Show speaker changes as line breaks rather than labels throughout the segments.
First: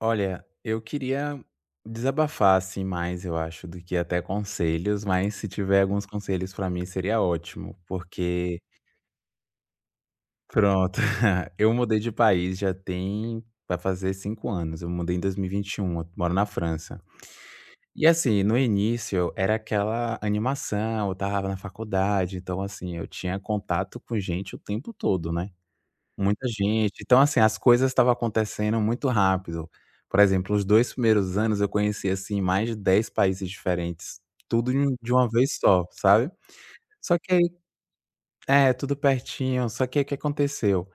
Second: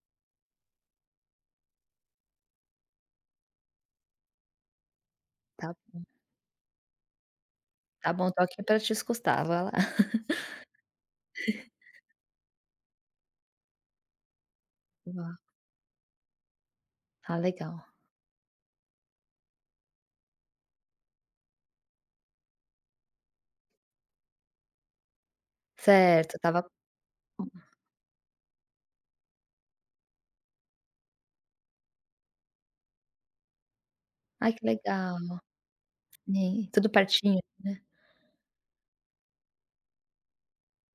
Olha, eu queria desabafar assim mais, eu acho, do que até conselhos, mas se
Tá,
tiver alguns conselhos pra mim seria ótimo,
tá bom, tô
porque
aqui pra te escutar, vai lá.
pronto, eu mudei de país já tem vai fazer 5 anos, eu mudei em
Vá.
2021, eu moro na França.
Ah, legal.
E assim, no início era aquela animação, eu tava na faculdade, então assim, eu tinha contato com gente o tempo todo, né?
Certo,
Muita
tava
gente. Então, assim,
hum.
as coisas estavam acontecendo muito rápido. Por exemplo, os 2 primeiros anos eu conheci, assim, mais de 10 países diferentes,
Ai, que
tudo de
legal.
uma vez só, sabe.
E tudo
Só que
pertinho,
aí
né.
é, tudo pertinho. Só que aí o que aconteceu?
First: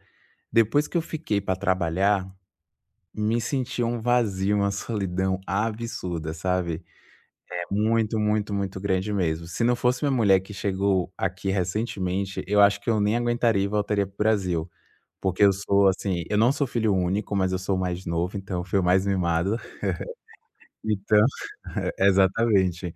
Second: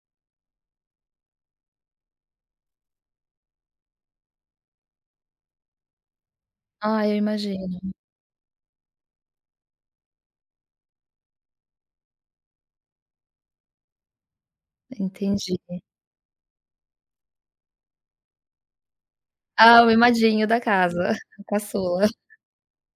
Depois que eu fiquei para trabalhar, me senti um vazio, uma solidão absurda, sabe.
Ah, eu
É
imagino,
muito, muito, muito grande mesmo. Se não fosse minha mulher que chegou aqui recentemente, eu acho que eu nem aguentaria e voltaria para Brasil. Porque
entendi.
eu não sou filho único, mas eu sou o mais novo, então eu fui o mais mimado.
Ah, o mimadinho da casa,
Então
o caçula.
é, exatamente.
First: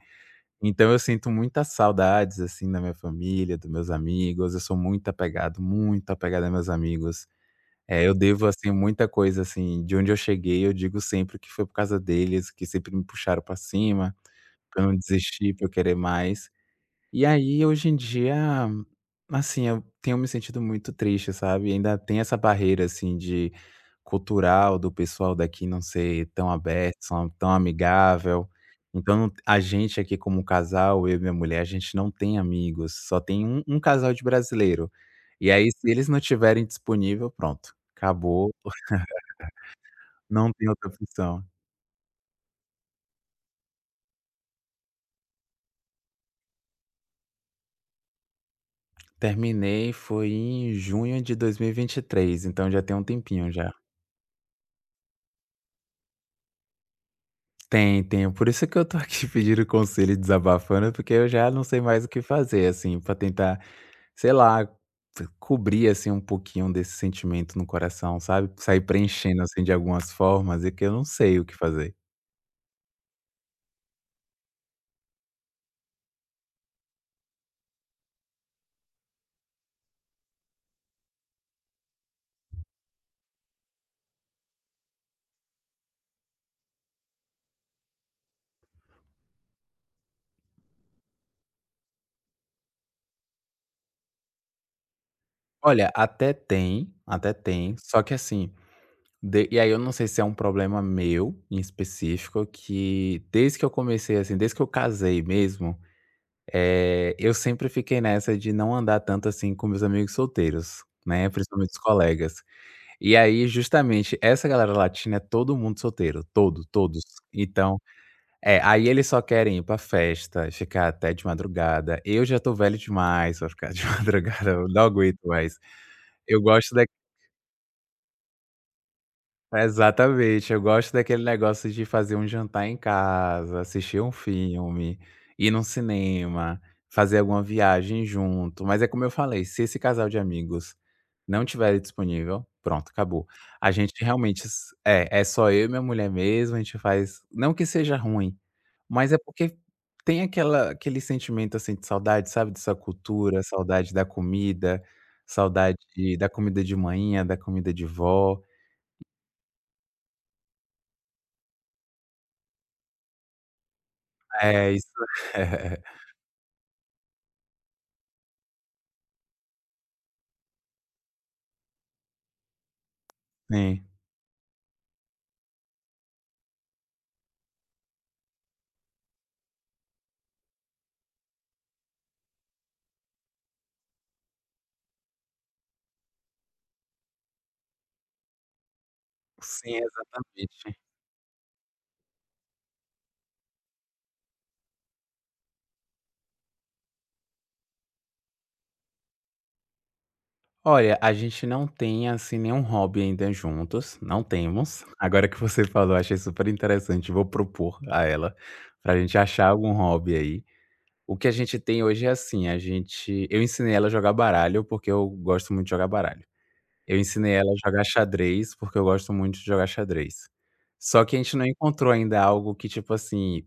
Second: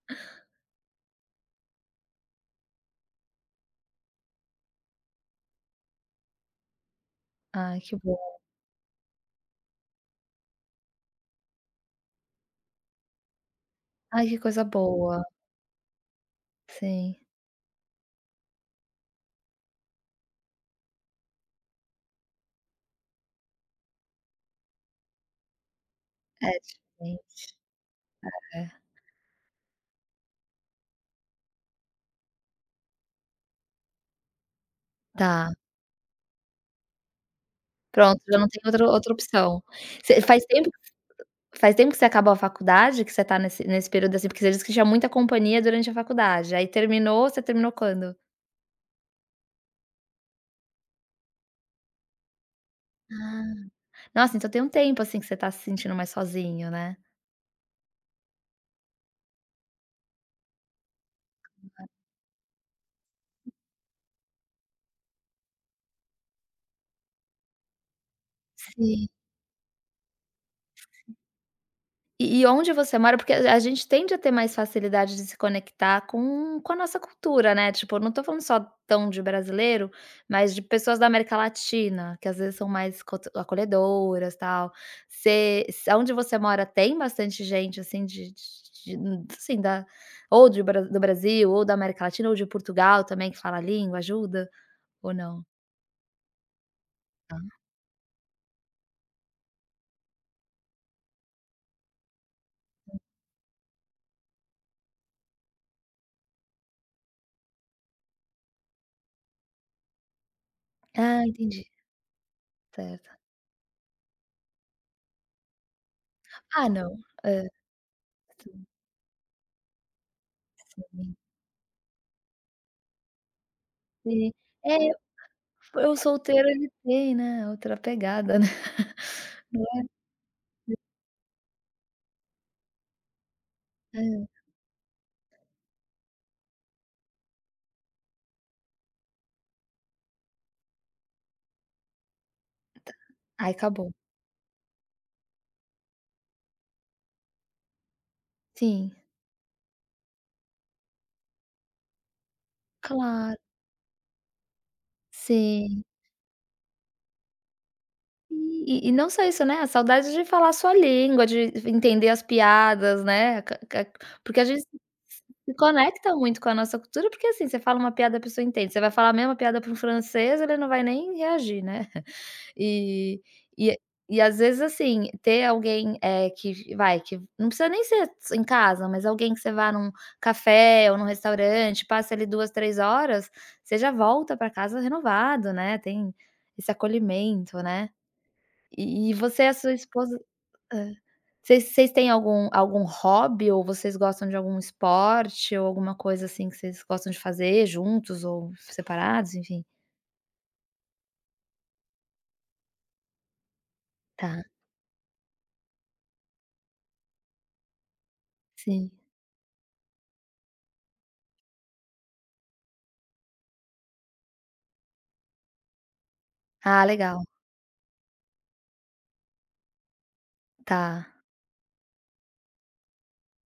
Então eu sinto muitas saudades, assim, da minha família, dos meus amigos. Eu sou muito apegado a meus amigos.
Ai, que
Eu
bom.
devo, assim, muita coisa, assim, de onde eu cheguei, eu digo sempre que foi por causa deles, que sempre me puxaram pra cima,
Ai, que coisa
pra eu não
boa.
desistir, pra eu querer mais.
Sim,
E aí, hoje em dia, assim, eu tenho me sentido muito triste, sabe? Ainda tem essa barreira, assim, de cultural do pessoal daqui não ser tão
é
aberto, tão
diferente.
amigável.
É.
Então, a gente aqui como casal, eu e minha mulher, a gente não tem amigos, só tem um casal de brasileiro. E
Tá,
aí, se eles não tiverem disponível, pronto,
pronto, já não
acabou,
tem outra opção. Você faz
não tem
tempo
outra opção.
faz tempo que você acabou a faculdade, que você tá nesse período, assim? Porque você disse que tinha muita companhia durante a faculdade, aí terminou você terminou quando?
Terminei foi em junho de 2023, então já tem um
Ah.
tempinho já.
Nossa, então tem um tempo, assim, que você tá se sentindo mais sozinho, né?
Tem, tem. Por isso que eu tô aqui pedindo conselho e desabafando, porque eu já não sei mais o que fazer, assim, pra tentar, sei lá, cobrir, assim, um pouquinho desse sentimento no coração, sabe? Sair
Sim.
preenchendo, assim, de algumas formas, e que eu não sei o que fazer.
E onde você mora porque a gente tende a ter mais facilidade de se conectar com a nossa cultura, né, tipo, eu não tô falando só tão de brasileiro, mas de pessoas da América Latina, que às vezes são mais cot acolhedoras, tal. Você se onde você mora tem bastante gente, assim, de assim, da ou de Bra do Brasil, ou da América Latina, ou de Portugal também, que fala a língua, ajuda? Ou não?
Olha, até tem, só que assim, e aí eu não sei se é um problema meu, em específico, que desde que eu comecei, assim, desde que eu casei mesmo, eu sempre fiquei nessa de não andar tanto assim com meus amigos solteiros,
Ah,
né,
entendi.
principalmente os colegas.
Certo.
E aí, justamente, essa galera latina é todo mundo solteiro, todo,
Ah, não.
todos.
É.
Então, é,
Sim,
aí eles só querem ir pra festa, ficar até
sim.
de madrugada. Eu já tô velho demais pra ficar de
Sim.
madrugada, eu não aguento
É,
mais.
o
Eu
solteiro ele
gosto da
tem, né, outra pegada, né.
Exatamente, eu gosto daquele negócio de fazer um jantar em casa, assistir um filme, ir num cinema, fazer alguma viagem junto, mas é como eu falei, se esse casal de amigos não tiver disponível,
É,
pronto,
tá.
acabou.
Aí
A
acabou.
gente realmente é só eu e minha mulher mesmo, a gente faz não que seja ruim,
Sim,
mas é porque tem aquela aquele sentimento, assim, de saudade, sabe, dessa
claro,
cultura, saudade
sim.
da comida de manhã da comida de vó.
E não só isso, né, a saudade de falar a sua língua, de entender as piadas, né, ca ca porque a gente
É, isso.
se conecta muito com a nossa cultura, porque, assim, você fala uma piada a pessoa entende, você vai falar a mesma piada para um francês, ele não vai nem reagir, né. E e
Sim,
e às vezes, assim, ter alguém, é que vai que não precisa nem ser em casa, mas alguém que você vá num café ou num restaurante, passa ali 2 3 horas, você já volta para casa renovado, né, tem esse acolhimento, né. E você e a sua
sim,
esposa
exatamente.
hã. Vocês têm algum algum hobby ou vocês gostam de algum esporte ou alguma coisa, assim, que vocês gostam de fazer juntos ou separados, enfim?
Olha, a gente não tem, assim, nenhum hobby ainda juntos, não
Tá,
temos. Agora que você falou, achei super interessante, vou propor a ela,
sim.
pra gente achar algum hobby aí. O que a gente tem hoje é assim, a gente eu ensinei ela a jogar baralho, porque eu gosto muito de jogar baralho.
Ah,
Eu
legal.
ensinei ela a jogar xadrez, porque eu gosto muito de jogar xadrez. Só
Tá.
que a gente não encontrou ainda algo que, tipo assim,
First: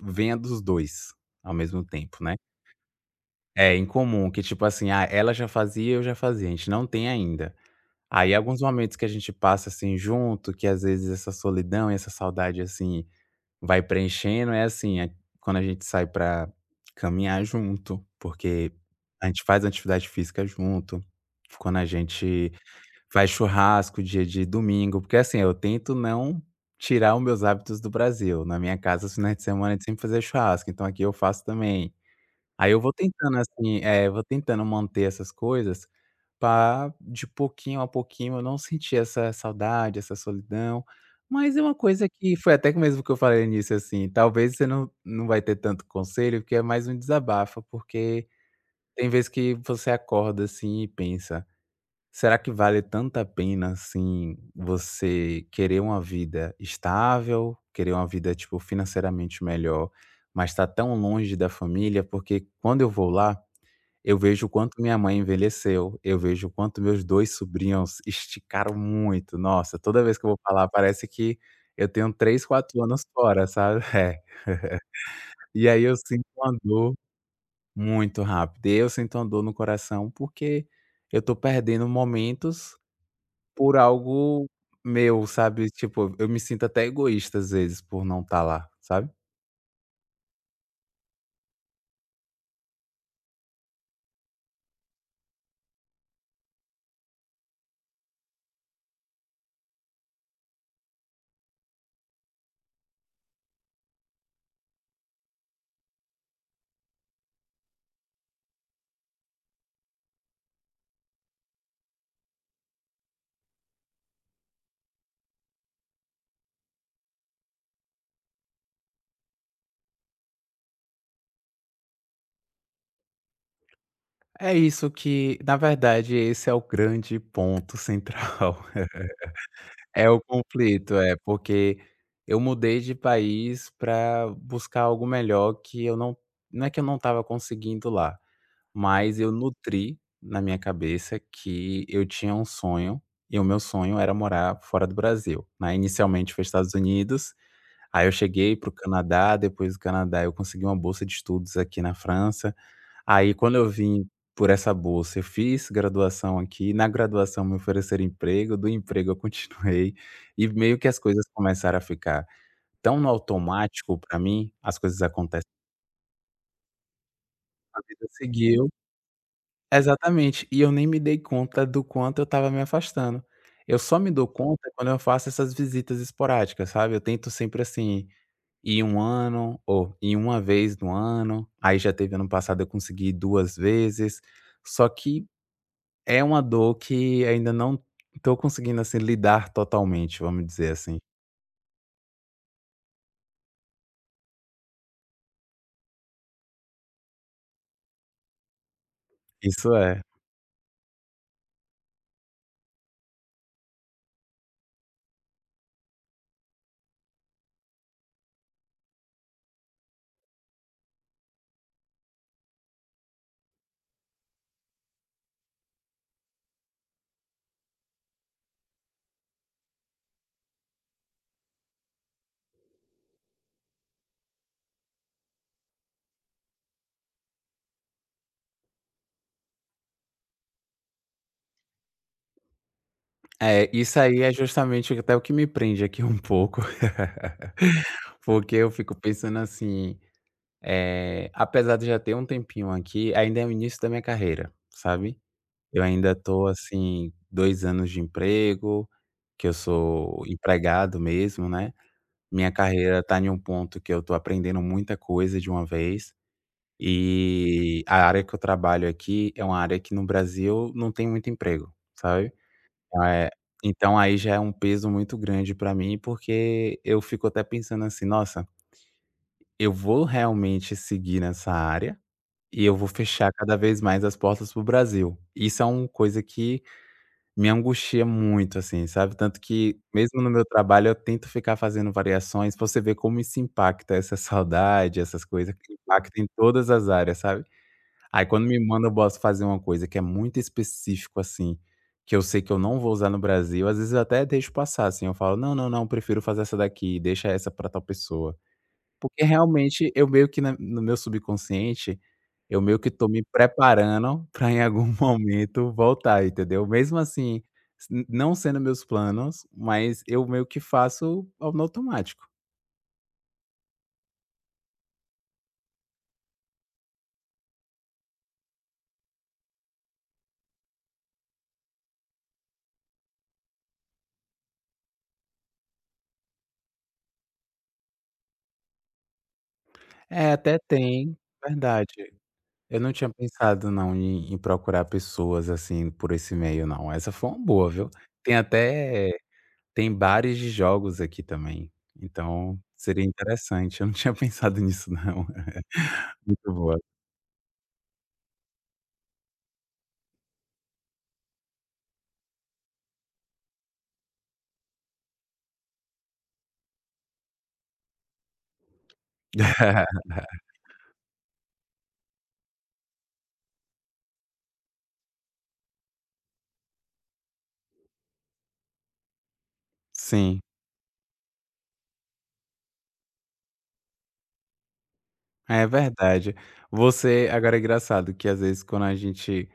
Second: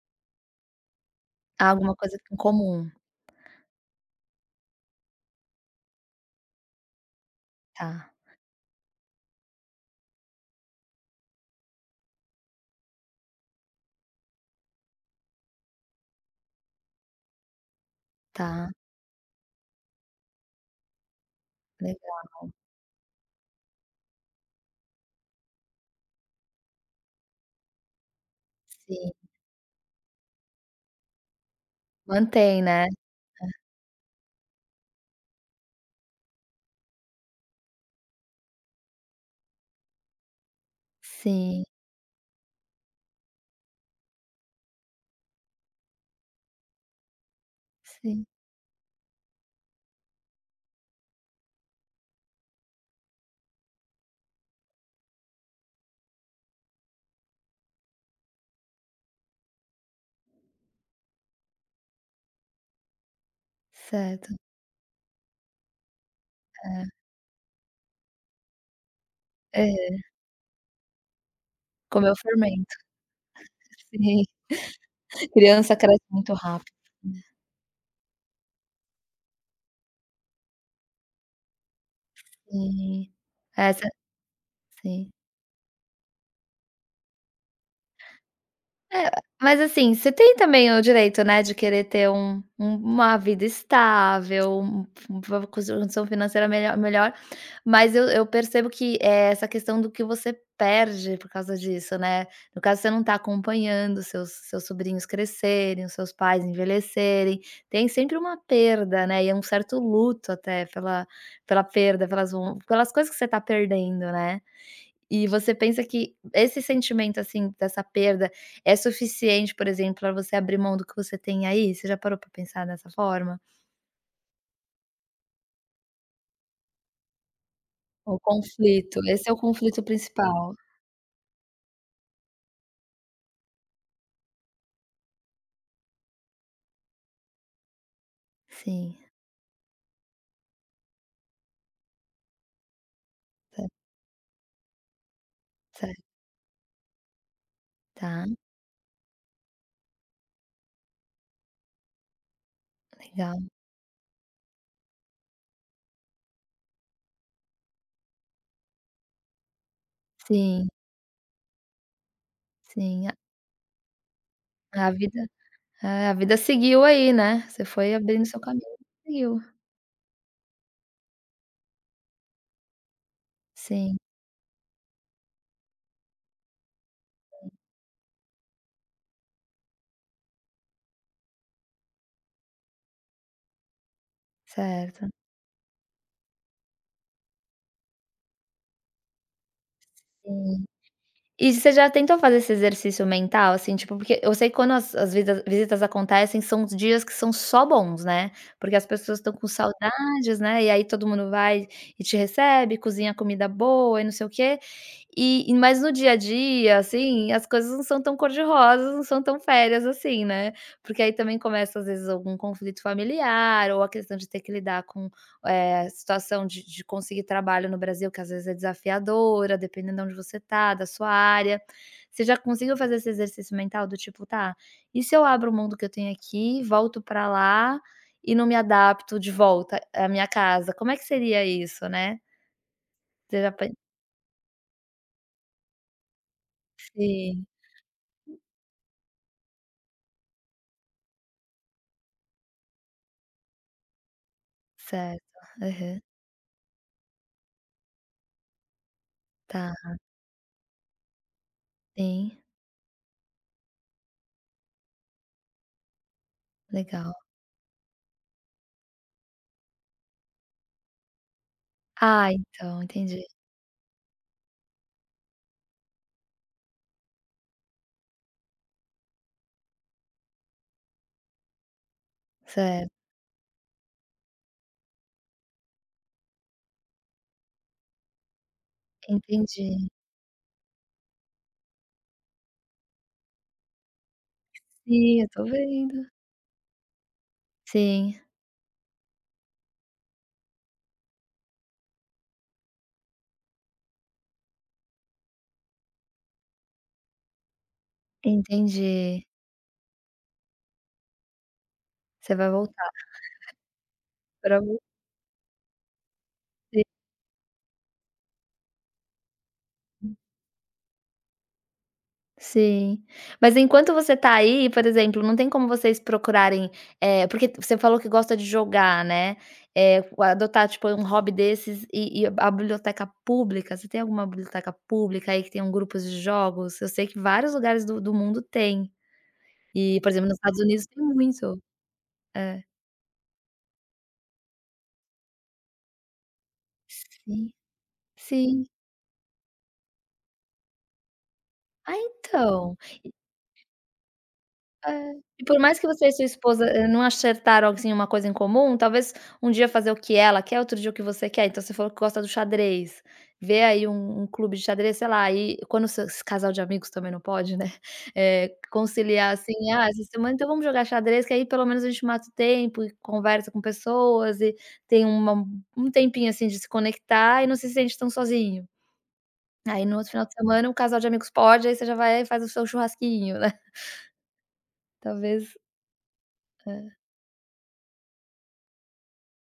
venha dos 2 ao
Ah,
mesmo
alguma coisa
tempo,
em
né.
comum.
É incomum, que tipo assim, ah, ela já fazia, eu já fazia, a gente não tem ainda.
Tá,
Aí alguns momentos que a gente passa, assim, junto, que às vezes essa solidão e essa saudade, assim, vai preenchendo, é assim, é quando a gente sai pra caminhar junto,
tá,
porque a gente faz atividade física junto, quando a
legal.
gente faz churrasco dia de domingo, porque assim, eu tento não tirar os meus hábitos do Brasil. Na minha casa,
Sim,
os finais de semana, a gente sempre fazia churrasco, então aqui eu faço também.
mantém,
Aí eu
né.
vou tentando, assim, vou tentando manter essas coisas para de pouquinho a pouquinho, eu não sentir essa saudade, essa solidão. Mas é
Sim,
uma coisa que foi até que mesmo que eu falei no início, assim, talvez você não vai ter tanto conselho, porque é mais um desabafo,
sim,
porque tem vezes que você acorda, assim, e pensa: "Será que vale tanta pena, assim, você querer uma vida estável, querer uma vida, tipo, financeiramente melhor, mas tá tão longe da família? Porque quando eu vou lá". Eu
certo.
vejo o quanto minha mãe envelheceu, eu vejo o quanto meus 2 sobrinhos esticaram muito.
É,
Nossa,
é,
toda vez que eu vou falar parece que eu tenho
comeu
3,
fermento.
4 anos fora, sabe. É.
Sim,
E
criança
aí eu
cresce
sinto
muito
uma
rápido,
dor
né.
muito rápido. E eu sinto uma dor no coração, porque eu tô perdendo momentos
Sim,
por
essa
algo
sim.
meu, sabe. Tipo, eu me sinto até egoísta às vezes por não estar lá,
É,
sabe.
mas assim, você tem também o direito, né, de querer ter um um uma vida estável, um um, uma condição financeira melhor Mas eu percebo que, essa questão do que você perde por causa disso, né. No caso, você não está acompanhando seus sobrinhos crescerem, os seus pais envelhecerem. Tem sempre uma perda, né, e é um certo luto até pela perda, pelas von pelas coisas que você está perdendo, né. E você pensa que esse sentimento, assim, dessa perda é suficiente, por exemplo, para você abrir mão do que você tem aí? Você já parou para pensar dessa forma?
É isso que na verdade esse é o grande ponto
O
central.
conflito, esse é o conflito
É o
principal.
conflito, é, porque eu mudei de país para buscar algo melhor que eu não não é que eu não estava conseguindo lá,
Sim,
mas eu nutri na minha cabeça que eu tinha um sonho, e o meu
tá
sonho era morar fora do Brasil, né,
certo.
inicialmente foi Estados Unidos, aí eu
Tá,
cheguei para o Canadá, depois do Canadá eu consegui uma bolsa de estudos aqui na França. Aí
legal.
quando eu vim por essa bolsa, eu fiz graduação aqui, na graduação me ofereceram emprego, do emprego eu continuei, e
Sim,
meio que as coisas começaram a ficar tão no
sim.
automático para mim, as
A
coisas
vida
acontecem,
é, a vida seguiu aí, né. Você
a
foi
vida
abrindo seu
seguiu
caminho, seguiu.
exatamente, e eu nem me dei conta do quanto eu estava me afastando. Eu
Sim,
só me dou conta quando eu faço essas visitas esporádicas, sabe, eu tento sempre, assim, ir um ano ou ir uma vez no ano, aí já teve ano passado eu consegui ir 2 vezes, só
certo.
que é uma dor que ainda não tô conseguindo, assim, lidar totalmente, vamos
Sim.
dizer assim.
E você já tentou fazer esse exercício mental, assim, tipo, porque eu sei que quando as visas visitas acontecem, são os dias que são só bons, né, porque as pessoas estão com
Isso é.
saudades, né, e aí todo mundo vai e te recebe, cozinha comida boa e não sei o quê. E- mas no dia a dia, assim, as coisas não são tão cor de rosas, não são tão férias assim, né, porque aí também começa, às vezes, algum conflito familiar ou a questão de ter que lidar com situação de conseguir trabalho no Brasil que às vezes é desafiadora, dependendo de onde você está da sua área. Você já conseguiu fazer esse exercício mental do tipo: "Tá, e se eu abro o mundo que eu tenho aqui, volto para lá e não me adapto de volta à minha casa, como é que seria isso, né?" Você já
É,
pen
isso aí é justamente até o que me prende aqui um pouco,
sim,
porque eu fico pensando assim, apesar de já ter um tempinho aqui, ainda é o início da minha carreira, sabe.
certo.
Eu
Aham.
ainda tô, assim, 2 anos de emprego, que eu
Tá.
sou empregado mesmo, né.
Sim,
Minha carreira tá em um ponto que eu tô aprendendo muita coisa de uma vez.
legal.
E a área que eu trabalho aqui é uma área que no Brasil não tem muito emprego, sabe.
Ah, então, entendi.
Eh, então aí já é um peso muito grande pra mim, porque eu fico até pensando assim: "Nossa, eu vou realmente seguir nessa área e eu vou
Certo,
fechar cada vez mais as portas para o Brasil". Isso é uma coisa que me angustia muito, assim, sabe. Tanto
entendi.
que mesmo no meu trabalho eu tento ficar fazendo variações pra você ver como isso impacta, essa saudade,
Sim,
essas
eu tô
coisas que
vendo.
impactam em todas as áreas, sabe.
Sim,
Aí quando me manda o boss fazer uma coisa que é muito específico, assim, que eu sei que eu não vou usar no Brasil, às vezes eu até deixo passar, assim, eu falo: "Não, não, não, prefiro fazer essa daqui, deixa essa pra tal pessoa". Porque
entendi.
realmente eu meio que na no meu subconsciente,
Você vai
eu meio
voltar
que tô me preparando pra
pra
em algum momento voltar, entendeu?
Sim,
Mesmo assim, s não sendo meus planos, mas eu meio que faço ao no automático.
sim. Mas enquanto você tá aí, por exemplo, não tem como vocês procurarem, porque você falou que gosta de jogar, né, o- adotar, tipo, um hobby desses e a biblioteca pública, você tem alguma biblioteca pública aí que tenham grupos de jogos? Eu sei que vários lugares do mundo tem, e, por exemplo,
É,
nos
até
Estados Unidos tem
tem,
muito.
verdade.
É.
Eu não tinha pensado não em procurar pessoas, assim, por esse meio não. Essa foi uma
Sim,
boa, viu. Tem
sim.
até tem bares de jogos aqui também,
Ah,
então
então.
seria interessante. Eu não tinha pensado nisso
É.
não.
E por mais que você e sua
Muito
esposa,
boa.
não acertaram, assim, uma coisa em comum, talvez um dia fazer o que ela quer, outro dia o que você quer. Então você falou que gosta do xadrez. Vê aí um um clube de xadrez, sei lá, e quando seu esse casal de amigos também não pode, né, conciliar assim: "Ah, essa semana então vamos jogar xadrez, que aí pelo menos a gente mata o tempo e conversa com pessoas e tem uma um tempinho, assim, de se conectar e não se sente tão sozinho". Aí no outro final de
Sim,
semana o casal de amigos pode, aí você já vai e faz o seu churrasquinho, né. Talvez
é verdade.
é.
Você, agora é engraçado que às vezes quando a gente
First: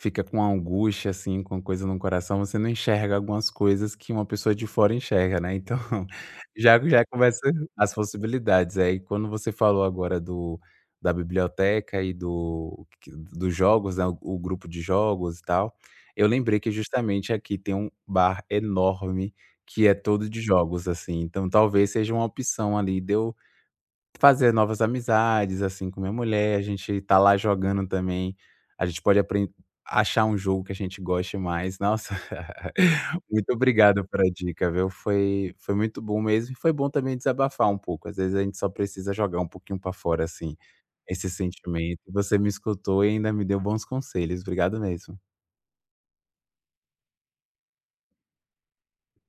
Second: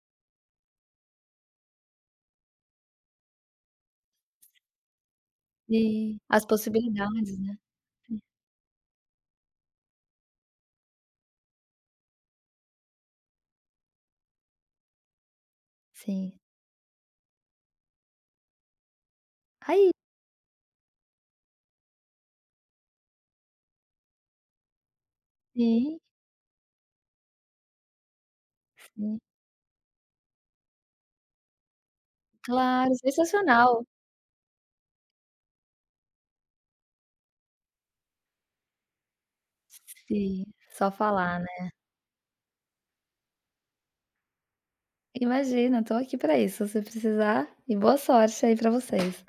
fica com angústia, assim, com coisa no coração, você não enxerga algumas coisas que uma pessoa de fora enxerga, né. Então,
Sim, as
já
possibilidades,
começa
né.
as possibilidades. Aí, quando você falou agora do da biblioteca e do que dos jogos, né, o grupo de jogos e tal, eu
Sim.
lembrei que justamente aqui tem um bar enorme que
Aí
é todo de jogos, assim, então talvez seja uma opção ali deu. Fazer novas amizades, assim,
sim,
com minha mulher, a gente tá lá jogando também, a gente pode
sim.
apren achar um jogo que a gente goste mais. Nossa,
Claro,
muito
sensacional.
obrigado pela dica, viu. Foi muito bom mesmo e foi bom também desabafar um pouco, às vezes a gente só precisa jogar um pouquinho pra fora,
Sim,
assim,
só
esse
falar, né.
sentimento. Você me escutou e ainda me deu bons conselhos, obrigado mesmo.
Imagina, estou aqui pra isso, se você precisar. E boa sorte aí pra vocês.